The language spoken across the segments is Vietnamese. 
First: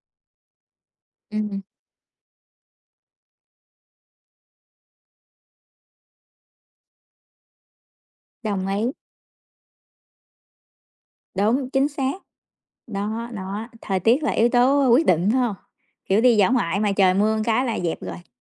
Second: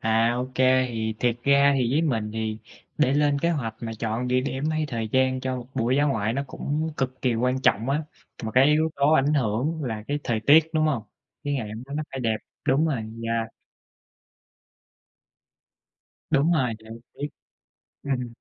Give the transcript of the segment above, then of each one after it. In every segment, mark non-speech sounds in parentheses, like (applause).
À, OK. Thì thiệt Ừm. ra thì với mình thì để lên kế hoạch mà chọn địa điểm hay thời gian cho một buổi dã ngoại nó cũng cực kỳ quan trọng á. Mà cái Đồng yếu ý. tố ảnh hưởng là cái thời tiết, đúng hông? Cái ngày Đúng, hôm chính đó nó xác. phải đẹp. Đúng rồi, Đó, yeah. đó, thời tiết là yếu tố quyết định, phải hông? Kiểu, đi dã Đúng rồi, ngoại mà đồng trời ý. mưa cái là dẹp rồi. Ừm.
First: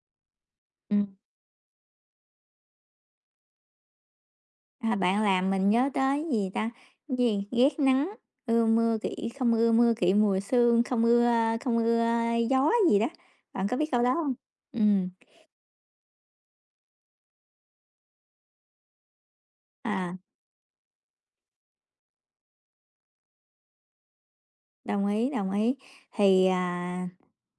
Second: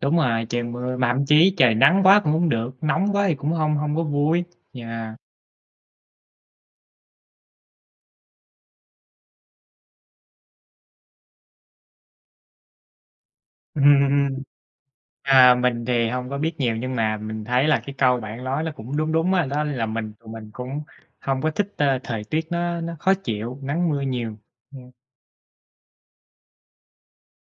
Đúng rồi, trời mưa, mà Ừm. thậm chí trời nắng quá cũng hông được, nóng quá thì cũng hông hông có vui, À, yeah. bạn làm mình nhớ tới, gì ta, gì, ghét nắng, ưa mưa, kỵ không ưa mưa, kỵ mùa sương, không ưa không ưa gió gì đó, bạn có Ừm, biết câu ừm, đó hông? ừm. Ừm. À, mình thì hông có biết nhiều, nhưng mà mình thấy là cái câu bạn lói nó cũng đúng đúng á, đó là mình À. tụi mình cũng hông có thích, ơ, thời tiết nó nó khó chịu, nắng mưa nhiều. Ừm. Đồng ý, đồng ý. Thì, à,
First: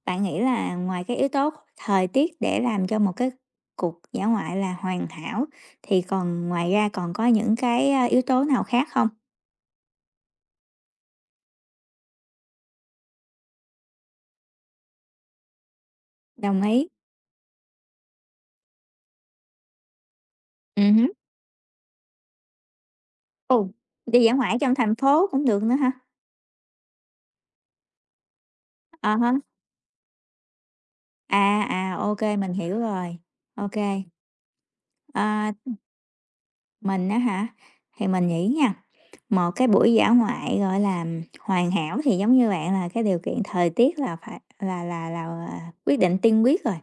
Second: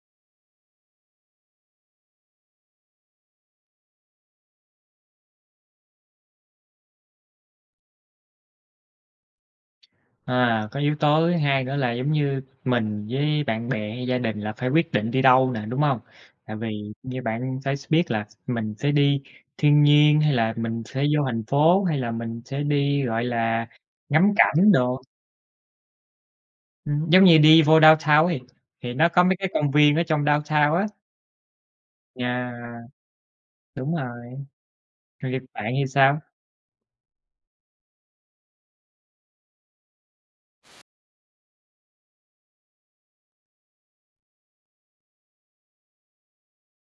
bạn nghĩ là ngoài cái yếu tố thời tiết để làm cho một cái cuộc dã ngoại là hoàn hảo, thì còn ngoài ra còn có những cái, a, yếu tố nào khác không? À, có yếu tố thứ hai nữa là giống như mình với bạn bè hay gia đình là phải quyết định đi đâu nè, đúng hông? Tại Đồng ý. vì như bạn phải s biết là mình sẽ đi thiên nhiên, hay là mình Ừm sẽ hứm. vô thành phố, hay là mình sẽ đi, gọi Ồ! là, Đi ngắm dã ngoại ở cảnh trong thành đồ. phố cũng được nữa hả? Ừm, giống như đi vô downtown ấy thì thì nó À có mấy há. cái công viên ở trong downtown á. À, à, ô kê, Yeah. mình hiểu rồi. Ô Đúng kê. rồi. (unintelligible) À bạn (unintelligible) thì sao? Mình á hả? Thì mình nghĩ nha, một cái buổi dã ngoại, gọi là, hoàn hảo thì giống như bạn là cái điều kiện thời tiết là phải là là là, ờ, quyết định tiên quyết rồi.